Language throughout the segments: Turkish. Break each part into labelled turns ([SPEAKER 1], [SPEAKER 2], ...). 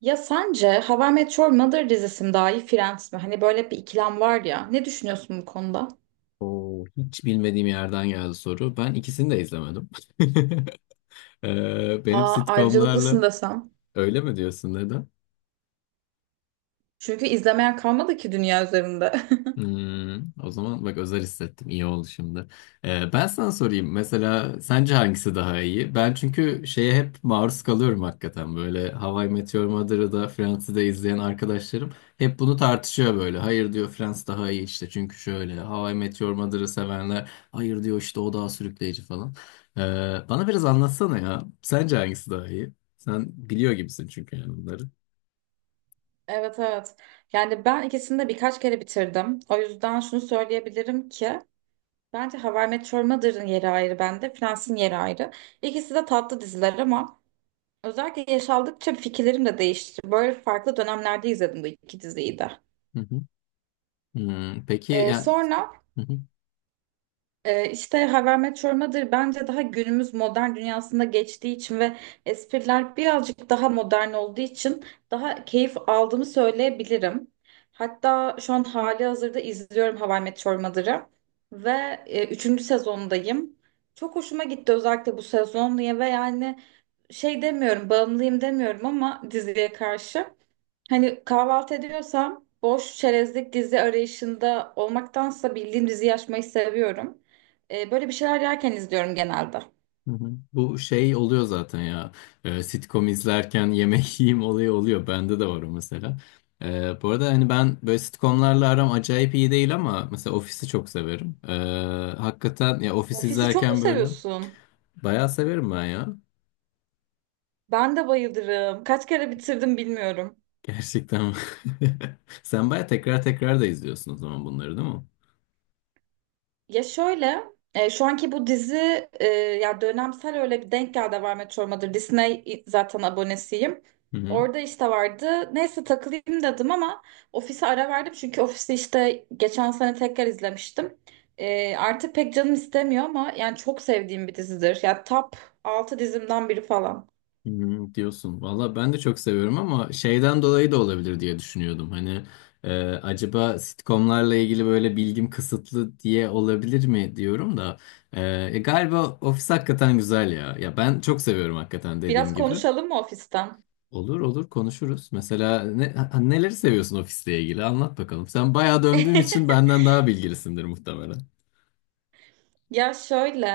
[SPEAKER 1] Ya sence How I Met Your Mother dizisi mi daha iyi Friends mi? Hani böyle bir ikilem var ya. Ne düşünüyorsun bu konuda?
[SPEAKER 2] Oo, hiç bilmediğim yerden geldi soru. Ben ikisini de izlemedim. Benim
[SPEAKER 1] Aa,
[SPEAKER 2] sitcomlarla
[SPEAKER 1] ayrıcalıklısın desem.
[SPEAKER 2] Öyle mi diyorsun, neden?
[SPEAKER 1] Çünkü izlemeyen kalmadı ki dünya üzerinde.
[SPEAKER 2] O zaman bak özel hissettim. İyi oldu şimdi. Ben sana sorayım. Mesela sence hangisi daha iyi? Ben çünkü şeye hep maruz kalıyorum hakikaten. Böyle How I Met Your Mother'ı da Friends'i de izleyen arkadaşlarım hep bunu tartışıyor böyle. Hayır diyor, Friends daha iyi işte. Çünkü şöyle, How I Met Your Mother'ı sevenler hayır diyor işte, o daha sürükleyici falan. Ee, Bana biraz anlatsana ya. Sence hangisi daha iyi? Sen biliyor gibisin çünkü yani bunları.
[SPEAKER 1] Evet evet. Yani ben ikisini de birkaç kere bitirdim. O yüzden şunu söyleyebilirim ki bence How I Met Your Mother'ın yeri ayrı bende. Friends'in yeri ayrı. İkisi de tatlı diziler ama özellikle yaş aldıkça fikirlerim de değişti. Böyle farklı dönemlerde izledim bu iki diziyi de.
[SPEAKER 2] Hı hı. Peki yani...
[SPEAKER 1] Sonra işte Haber Met Your Mother bence daha günümüz modern dünyasında geçtiği için ve espriler birazcık daha modern olduğu için daha keyif aldığımı söyleyebilirim. Hatta şu an hali hazırda izliyorum Haber Met Your Mother'ı ve üçüncü sezondayım. Çok hoşuma gitti özellikle bu sezon diye ve yani şey demiyorum bağımlıyım demiyorum ama diziye karşı. Hani kahvaltı ediyorsam boş çerezlik dizi arayışında olmaktansa bildiğim diziyi açmayı seviyorum. Böyle bir şeyler yerken izliyorum genelde.
[SPEAKER 2] Hı hı. Bu şey oluyor zaten ya. Sitcom izlerken yemek yiyeyim olayı oluyor. Bende de var o mesela. Bu arada hani ben böyle sitcomlarla aram acayip iyi değil ama mesela Office'i çok severim. Hakikaten ya, Office
[SPEAKER 1] Ofisi çok mu
[SPEAKER 2] izlerken böyle
[SPEAKER 1] seviyorsun?
[SPEAKER 2] bayağı severim ben ya.
[SPEAKER 1] Ben de bayılırım. Kaç kere bitirdim bilmiyorum.
[SPEAKER 2] Gerçekten. Sen bayağı tekrar tekrar da izliyorsun o zaman bunları, değil
[SPEAKER 1] Ya şöyle, şu anki bu dizi ya dönemsel öyle bir denk geldi var Meteor Mother. Disney zaten abonesiyim.
[SPEAKER 2] mi?
[SPEAKER 1] Orada işte vardı. Neyse takılayım dedim ama ofise ara verdim. Çünkü ofisi işte geçen sene tekrar izlemiştim. Artık pek canım istemiyor ama yani çok sevdiğim bir dizidir. Ya top 6 dizimden biri falan.
[SPEAKER 2] Diyorsun. Valla ben de çok seviyorum ama şeyden dolayı da olabilir diye düşünüyordum. Hani acaba sitcomlarla ilgili böyle bilgim kısıtlı diye olabilir mi diyorum da. E, galiba Office hakikaten güzel ya. Ya ben çok seviyorum hakikaten,
[SPEAKER 1] Biraz
[SPEAKER 2] dediğim gibi.
[SPEAKER 1] konuşalım mı ofisten?
[SPEAKER 2] Olur olur, konuşuruz. Mesela, neleri seviyorsun Office'le ilgili? Anlat bakalım. Sen bayağı döndüğün için benden daha bilgilisindir muhtemelen.
[SPEAKER 1] Ya şöyle,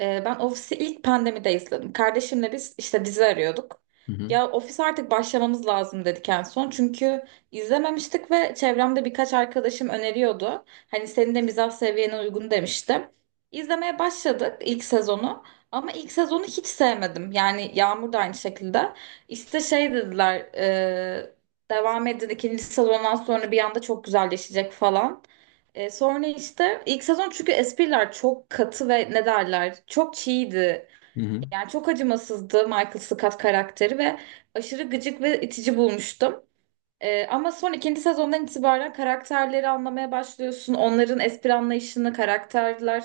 [SPEAKER 1] ben Ofis'i ilk pandemide izledim. Kardeşimle biz işte dizi arıyorduk.
[SPEAKER 2] Hı hı.
[SPEAKER 1] Ya Ofis artık başlamamız lazım dedik en son. Çünkü izlememiştik ve çevremde birkaç arkadaşım öneriyordu. Hani senin de mizah seviyene uygun demişti. İzlemeye başladık ilk sezonu. Ama ilk sezonu hiç sevmedim. Yani Yağmur da aynı şekilde. İşte şey dediler, devam edin ikinci sezondan sonra bir anda çok güzelleşecek falan. Sonra işte ilk sezon çünkü espriler çok katı ve ne derler çok çiğdi.
[SPEAKER 2] Hı hı.
[SPEAKER 1] Yani çok acımasızdı Michael Scott karakteri ve aşırı gıcık ve itici bulmuştum. Ama son ikinci sezondan itibaren karakterleri anlamaya başlıyorsun. Onların espri anlayışını, karakterler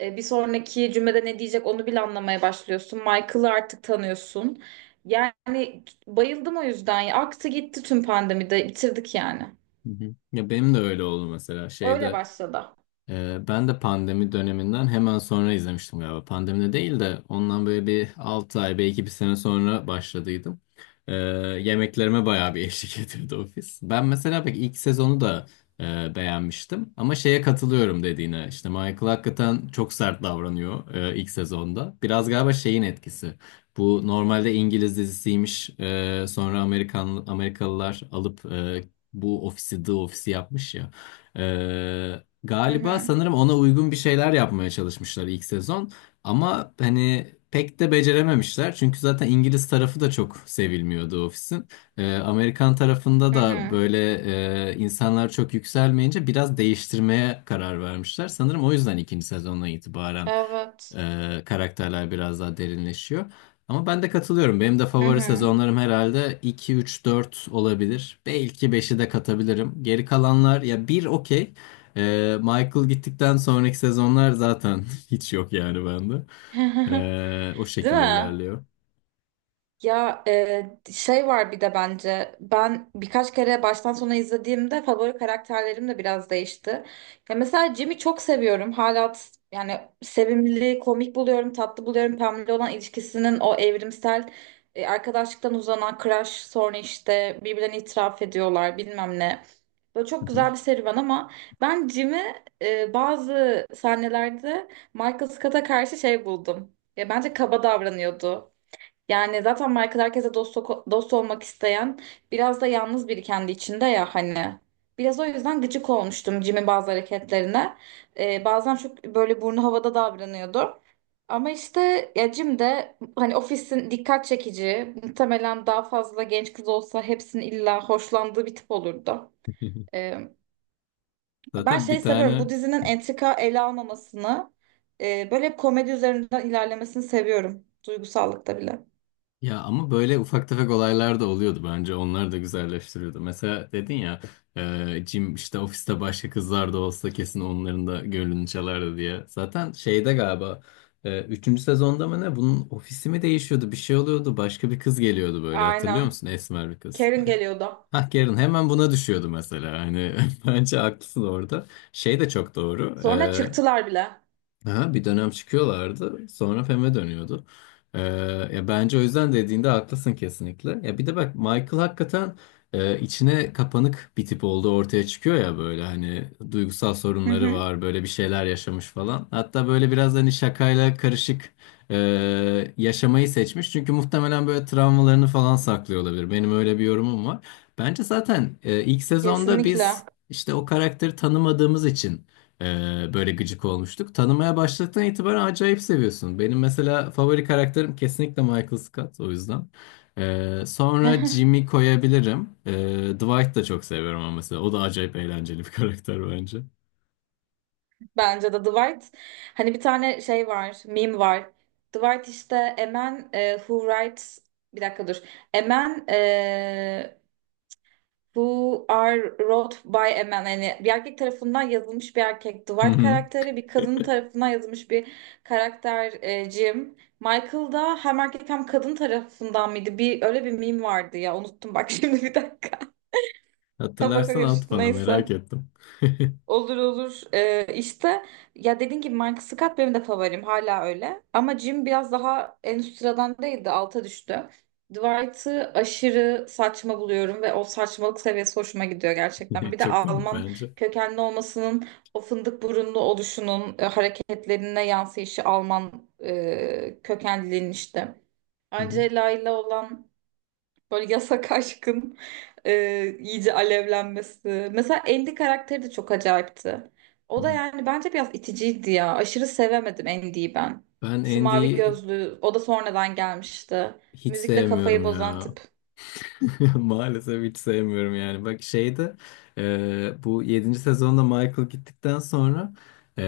[SPEAKER 1] bir sonraki cümlede ne diyecek onu bile anlamaya başlıyorsun. Michael'ı artık tanıyorsun. Yani bayıldım o yüzden. Ya. Aktı gitti tüm pandemide bitirdik yani.
[SPEAKER 2] Hı hı. Ya benim de öyle oldu mesela
[SPEAKER 1] Öyle
[SPEAKER 2] şeyde.
[SPEAKER 1] başladı.
[SPEAKER 2] Ben de pandemi döneminden hemen sonra izlemiştim galiba. Pandemide değil de ondan böyle bir 6 ay belki bir sene sonra başladıydım. Ee, Yemeklerime bayağı bir eşlik ediyordu ofis. Ben mesela pek ilk sezonu da beğenmiştim. Ama şeye katılıyorum dediğine. İşte Michael hakikaten çok sert davranıyor ilk sezonda. Biraz galiba şeyin etkisi. Bu normalde İngiliz dizisiymiş. Sonra Amerikalılar alıp bu ofisi, The Office'i yapmış ya. Ee,
[SPEAKER 1] Hı
[SPEAKER 2] Galiba
[SPEAKER 1] hı.
[SPEAKER 2] sanırım ona uygun bir şeyler yapmaya çalışmışlar ilk sezon. Ama hani pek de becerememişler. Çünkü zaten İngiliz tarafı da çok sevilmiyordu ofisin. Amerikan tarafında
[SPEAKER 1] Hı
[SPEAKER 2] da
[SPEAKER 1] hı.
[SPEAKER 2] böyle insanlar çok yükselmeyince biraz değiştirmeye karar vermişler. Sanırım o yüzden ikinci sezondan itibaren
[SPEAKER 1] Evet.
[SPEAKER 2] karakterler biraz daha derinleşiyor. Ama ben de katılıyorum. Benim de
[SPEAKER 1] Hı
[SPEAKER 2] favori
[SPEAKER 1] hı.
[SPEAKER 2] sezonlarım herhalde iki, üç, 4 olabilir. Belki beşi de katabilirim. Geri kalanlar ya, bir okey. Michael gittikten sonraki sezonlar zaten hiç yok yani bende. O
[SPEAKER 1] Değil
[SPEAKER 2] şekilde
[SPEAKER 1] mi?
[SPEAKER 2] ilerliyor.
[SPEAKER 1] Ya şey var bir de bence ben birkaç kere baştan sona izlediğimde favori karakterlerim de biraz değişti. Ya mesela Jimmy çok seviyorum. Hala yani sevimli, komik buluyorum, tatlı buluyorum. Pamela olan ilişkisinin o evrimsel arkadaşlıktan uzanan crush sonra işte birbirlerine itiraf ediyorlar bilmem ne. Böyle
[SPEAKER 2] Hı
[SPEAKER 1] çok
[SPEAKER 2] hı.
[SPEAKER 1] güzel bir serüven ama ben Jimmy bazı sahnelerde Michael Scott'a karşı şey buldum. Ya bence kaba davranıyordu. Yani zaten Michael herkese dost, dost olmak isteyen biraz da yalnız biri kendi içinde ya hani. Biraz o yüzden gıcık olmuştum Jim'in bazı hareketlerine. Bazen çok böyle burnu havada davranıyordu. Ama işte ya Jim de hani ofisin dikkat çekici, muhtemelen daha fazla genç kız olsa hepsinin illa hoşlandığı bir tip olurdu. Ben
[SPEAKER 2] Zaten
[SPEAKER 1] şeyi
[SPEAKER 2] bir
[SPEAKER 1] seviyorum. Bu
[SPEAKER 2] tane.
[SPEAKER 1] dizinin entrika ele almamasını, böyle hep komedi üzerinden ilerlemesini seviyorum. Duygusallıkta bile.
[SPEAKER 2] Ya ama böyle ufak tefek olaylar da oluyordu bence. Onlar da güzelleştiriyordu. Mesela dedin ya, Jim işte ofiste başka kızlar da olsa kesin onların da gönlünü çalardı diye. Zaten şeyde galiba üçüncü sezonda mı ne, bunun ofisi mi değişiyordu, bir şey oluyordu. Başka bir kız geliyordu böyle, hatırlıyor
[SPEAKER 1] Aynen.
[SPEAKER 2] musun? Esmer bir kız.
[SPEAKER 1] Karen geliyordu.
[SPEAKER 2] Hah, Karen hemen buna düşüyordu mesela. Hani bence haklısın orada. Şey de çok doğru.
[SPEAKER 1] Sonra çıktılar bile.
[SPEAKER 2] Ha, bir dönem çıkıyorlardı. Sonra Fem'e dönüyordu. Ee, Ya bence o yüzden dediğinde haklısın kesinlikle. Ya bir de bak, Michael hakikaten içine kapanık bir tip olduğu ortaya çıkıyor ya, böyle hani duygusal
[SPEAKER 1] Hı
[SPEAKER 2] sorunları
[SPEAKER 1] hı.
[SPEAKER 2] var, böyle bir şeyler yaşamış falan. Hatta böyle biraz hani şakayla karışık e, yaşamayı seçmiş. Çünkü muhtemelen böyle travmalarını falan saklıyor olabilir. Benim öyle bir yorumum var. Bence zaten ilk sezonda
[SPEAKER 1] Kesinlikle.
[SPEAKER 2] biz işte o karakteri tanımadığımız için böyle gıcık olmuştuk. Tanımaya başladıktan itibaren acayip seviyorsun. Benim mesela favori karakterim kesinlikle Michael Scott, o yüzden. Sonra Jimmy koyabilirim. Dwight da çok seviyorum ama mesela. O da acayip eğlenceli bir karakter bence.
[SPEAKER 1] Bence de Dwight. Hani bir tane şey var, meme var. Dwight işte a man who writes bir dakika dur. A man Who Are Wrote by a Man. Yani bir erkek tarafından yazılmış bir erkek
[SPEAKER 2] Hı
[SPEAKER 1] Dwight
[SPEAKER 2] hı.
[SPEAKER 1] karakteri, bir kadın tarafından yazılmış bir karakter Jim. Michael da hem erkek hem kadın tarafından mıydı? Bir öyle bir meme vardı ya. Unuttum bak şimdi bir dakika. Kafa
[SPEAKER 2] Hatırlarsan at
[SPEAKER 1] karıştı
[SPEAKER 2] bana, merak
[SPEAKER 1] neyse.
[SPEAKER 2] ettim.
[SPEAKER 1] Olur olur. İşte ya dediğin gibi Michael Scott benim de favorim hala öyle. Ama Jim biraz daha en üst sıradan değildi alta düştü. Dwight'ı aşırı saçma buluyorum ve o saçmalık seviyesi hoşuma gidiyor gerçekten. Bir de
[SPEAKER 2] Çok komik
[SPEAKER 1] Alman
[SPEAKER 2] bence.
[SPEAKER 1] kökenli olmasının o fındık burunlu oluşunun hareketlerine yansıyışı Alman kökenliliğin işte.
[SPEAKER 2] Hı hı.
[SPEAKER 1] Angela ile olan böyle yasak aşkın iyice alevlenmesi. Mesela Andy karakteri de çok acayipti. O da yani bence biraz iticiydi ya. Aşırı sevemedim Andy'yi ben.
[SPEAKER 2] Ben
[SPEAKER 1] Şu mavi
[SPEAKER 2] Andy'yi
[SPEAKER 1] gözlü, o da sonradan gelmişti.
[SPEAKER 2] hiç
[SPEAKER 1] Müzikle kafayı
[SPEAKER 2] sevmiyorum
[SPEAKER 1] bozan
[SPEAKER 2] ya.
[SPEAKER 1] tip.
[SPEAKER 2] Maalesef hiç sevmiyorum yani. Bak şeyde bu yedinci sezonda Michael gittikten sonra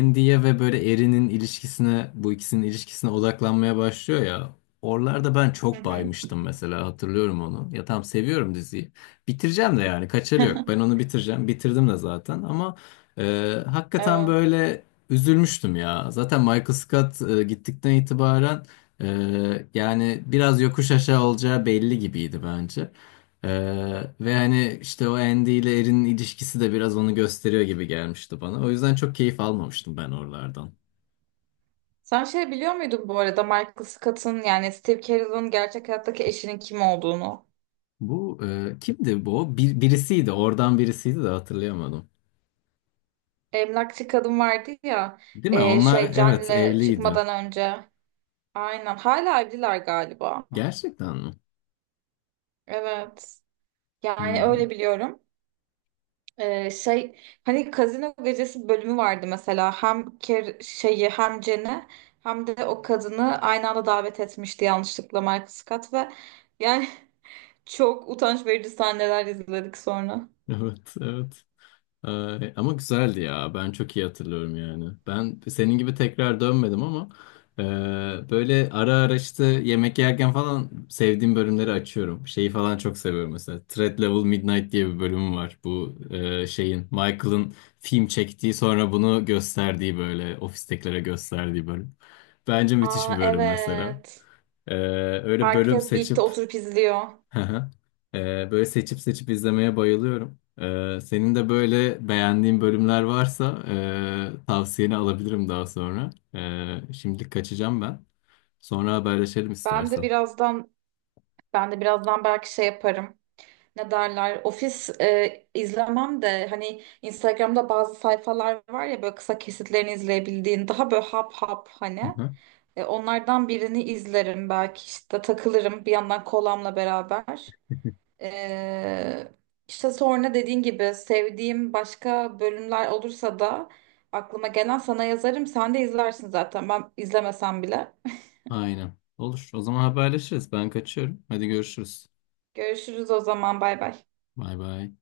[SPEAKER 2] Andy'ye ve böyle Erin'in ilişkisine, bu ikisinin ilişkisine odaklanmaya başlıyor ya. Oralarda ben
[SPEAKER 1] Hı
[SPEAKER 2] çok
[SPEAKER 1] hı.
[SPEAKER 2] baymıştım mesela, hatırlıyorum onu. Ya tam seviyorum diziyi. Bitireceğim de yani, kaçarı yok. Ben onu bitireceğim. Bitirdim de zaten ama e, hakikaten
[SPEAKER 1] Evet.
[SPEAKER 2] böyle üzülmüştüm ya. Zaten Michael Scott gittikten itibaren yani biraz yokuş aşağı olacağı belli gibiydi bence. Ve hani işte o Andy ile Erin'in ilişkisi de biraz onu gösteriyor gibi gelmişti bana. O yüzden çok keyif almamıştım ben oralardan.
[SPEAKER 1] Sen şey biliyor muydun bu arada Michael Scott'ın yani Steve Carell'ın gerçek hayattaki eşinin kim olduğunu?
[SPEAKER 2] Bu kimdi bu? Birisiydi. Oradan birisiydi de hatırlayamadım.
[SPEAKER 1] Emlakçı kadın vardı ya
[SPEAKER 2] Değil mi? Onlar
[SPEAKER 1] şey
[SPEAKER 2] evet
[SPEAKER 1] John'le
[SPEAKER 2] evliydi.
[SPEAKER 1] çıkmadan önce. Aynen. Hala evliler galiba.
[SPEAKER 2] Gerçekten mi?
[SPEAKER 1] Evet. Yani
[SPEAKER 2] Hmm,
[SPEAKER 1] öyle biliyorum. Şey, hani Kazino Gecesi bölümü vardı mesela. Hem Ker şeyi hem Cen'i hem de o kadını aynı anda davet etmişti yanlışlıkla Michael Scott ve yani çok utanç verici sahneler izledik sonra.
[SPEAKER 2] evet evet. Ama güzeldi ya. Ben çok iyi hatırlıyorum yani. Ben senin gibi tekrar dönmedim ama böyle ara ara işte yemek yerken falan sevdiğim bölümleri açıyorum. Şeyi falan çok seviyorum mesela. Threat Level Midnight diye bir bölümü var. Bu şeyin, Michael'ın film çektiği, sonra bunu gösterdiği, böyle ofistekilere gösterdiği bölüm. Bence müthiş bir
[SPEAKER 1] Aa
[SPEAKER 2] bölüm mesela.
[SPEAKER 1] evet.
[SPEAKER 2] Ee, Öyle bölüm
[SPEAKER 1] Herkes birlikte
[SPEAKER 2] seçip.
[SPEAKER 1] oturup izliyor.
[SPEAKER 2] Hı hı. Böyle seçip seçip izlemeye bayılıyorum. Senin de böyle beğendiğin bölümler varsa tavsiyeni alabilirim daha sonra. Şimdilik kaçacağım ben. Sonra haberleşelim
[SPEAKER 1] Ben de
[SPEAKER 2] istersen.
[SPEAKER 1] birazdan belki şey yaparım. Ne derler ofis izlemem de hani Instagram'da bazı sayfalar var ya böyle kısa kesitlerini izleyebildiğin daha böyle hap hap
[SPEAKER 2] Hı
[SPEAKER 1] hani.
[SPEAKER 2] hı.
[SPEAKER 1] Onlardan birini izlerim belki işte takılırım bir yandan kolamla beraber. E, işte sonra dediğin gibi sevdiğim başka bölümler olursa da aklıma gelen sana yazarım sen de izlersin zaten ben izlemesem bile.
[SPEAKER 2] Aynen. Olur. O zaman haberleşiriz. Ben kaçıyorum. Hadi görüşürüz.
[SPEAKER 1] Görüşürüz o zaman, bay bay.
[SPEAKER 2] Bay bay.